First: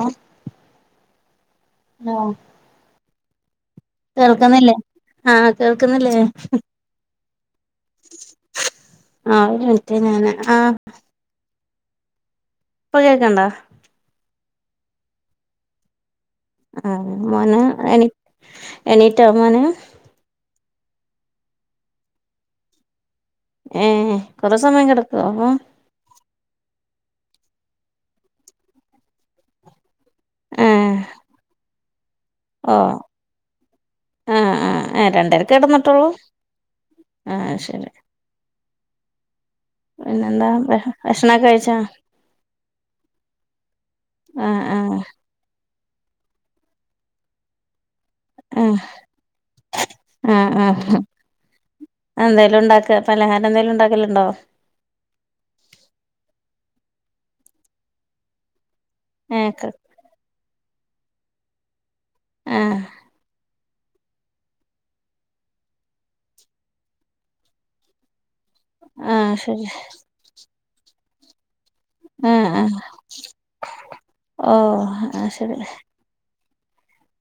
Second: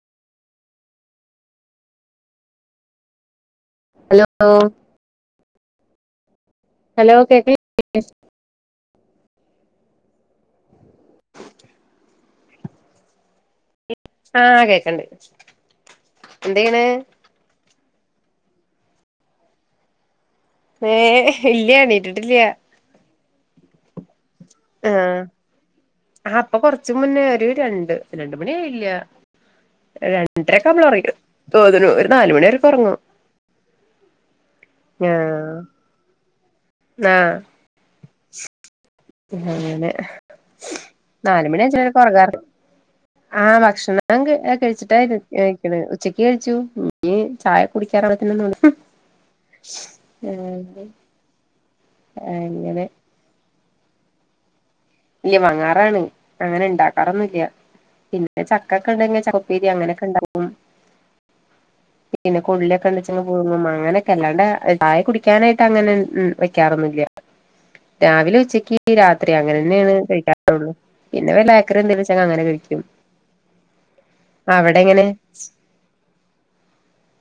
ആഹ് ആഹ് ഹലോ കേൾക്കുന്നില്ലേ ആഹ കേൾക്കുന്നില്ലേ ഹലോ കേക്ക ആ ഒരു മിനിററ് ഞാന ആഹ ഇപ്പൊ കേക്കണ്ടാ ആ കേക്കണ്ട് ആ മോന് എനി എനിട്ട മോശം ഏ ഇല്ലയണീട്ടിട്ടില്ല ഏ കുറെ സമയം ആഹ് കിടക്കോ ആ ഇപ്പൊ കൊറച്ച് മുന്നേ ഒരു രണ്ട് രണ്ട് മണിയായില്ല രണ്ടരക്കെ നമ്മള ഏഹ് ഒറങ്ങിക്ണ് തോന്ന്ണു ഒരു നാാലുമണി വരക്കെ ഒറങ്ങും ആ ആ ആ രണ്ടേരക്ക ആഹ് കെടന്നിട്ടുള്ളൂ ആഹ് ആ ശരി അങ്ങനെ പിന്നെന്താ ഭക്ഷണൊക്കെ കഴിച്ചോ നാലുമണിചാ ഒറങാറ് ആഹ ഭക്ഷണം ആഹ് ആഹ് കഴിച്ചിട്ടായി കഴിക്ക ഉച്ചക്ക് കഴിച്ചു നീ ചായ കുടി കേരളത്തിനന്ന വിളി ആഹ് ഉം എന്തോലും ഉണ്ടാക്ക പലഹാരം എന്തായാലും ഉണ്ടാക്കലുണ്ടോ ഇല്ല്യ വങ്ങാറാണ് അങ്ങനെ ഉണ്ടാക്കാറൊന്നുല്ല പിന്നെ ച ഇക്കക്കണ്ടെങ്കിൽ ചക്കപേരി ഏഹ് അങ്ങനൊക്കെ ഉണ്ടാവും പിന്നെ ആഹ് കൊള്ളിക്കെ ഉണ്ടെച്ചെങ്ക പുഴുങും മാ അങ്ങനെയൊക്കെ അല്ലാണ്ട് ചായ കുടിക്കാനായിട്ട് അങ്ങനെ ഉ വെക്കാറൊന്നില്ല രാവിലെ ഉച്ച രാത്രി ആഹ് അങ്ങനെ ശരി തന്നെയാണ് കഴിക്കാറുള്ളൂ പിന്നെ വില അന്ത വെച്ച അങ്ങനെ ആഹ് ആഹ് കഴിക്കും അവിടെ ഓഹ് എങ്ങനെ ആഹ് ശരി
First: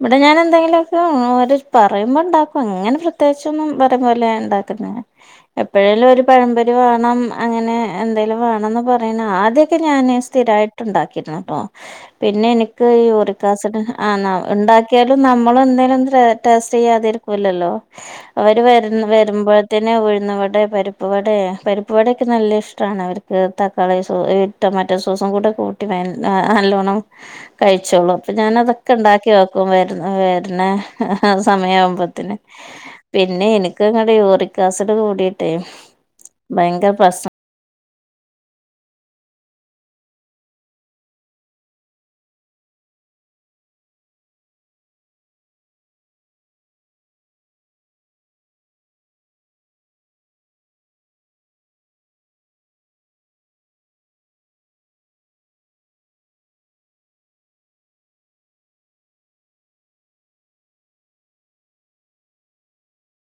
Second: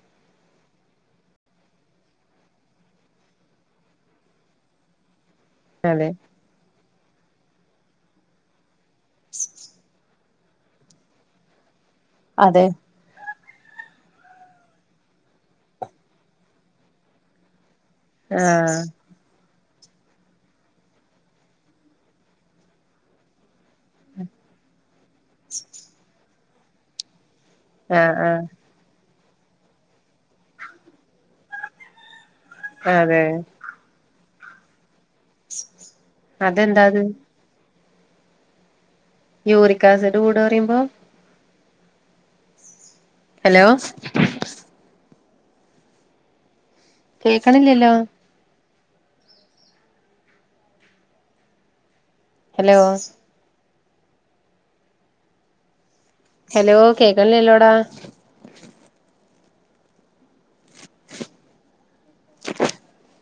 ഇവിടെ ഞാൻ എന്തെങ്കിലുക്കെ ഓര് പറയുമ്പോ ഉണ്ടാക്കും ഇങ്ങനെ പ്രത്യേകിച്ച ഒന്നും പറയ പോലെ ഉണ്ടാക്ക ആ [unintelligible] എപ്പോഴേലും ഒരു പഴമ്പൊരി വേണം അങ്ങനെ എന്തേലിലും വേണംന്ന് പറയണ ആദ്യൊക്കെ ഞാന് സ്ഥിരായിട്ട ഉണ്ടാക്കിരുന്നു കേട്ടോ പിന്നെ അതെ എനിക്ക് ഈ യുറക്കാസിഡ് ആ ഉണ്ടാക്കിയാലും നമ്മൾ എന്തേലും ടേസ്റ്റ് ചെയ്യാതരിക്കൂില്ലല്ലല്ലോ അവര് ആഹ് വര വരുമ്പോ തനെ ഉഴുന്നവട പരിപ്പ്ുവട പരിപ്പ്ുവടയൊക്കെ നല്ല ഇഷ്ടമാണ് അവർക്ക് തക്കാളി സോസ് മറ്റ സസം കൂടെ കൂട്ടി നല്ലോണം കഴിച്ചോുള്ളു ആഹ് അപ്പ ആഹ് ഞാന അതൊക്കെ ഉണ്ടാക്കി [unintelligible] ഇക്ക് ഒറക്കം വര്ണ് ആ സമയാവ അതെ പിന്നെ എനിക്ക്ങ്ങടെ യൂറിക്കാസ് ട് കൂടിട്ടേ അതെന്താ ഭയങ്കര അത് പ്രശ്നം യൂറിക് ആസിഡ് കൂടുന്നു പറയുമ്പോ ഹലോ കേക്കണില്ലല്ലോ ഹലോ ഹലോ കേക്കല്ലേലോടാ [inaudible]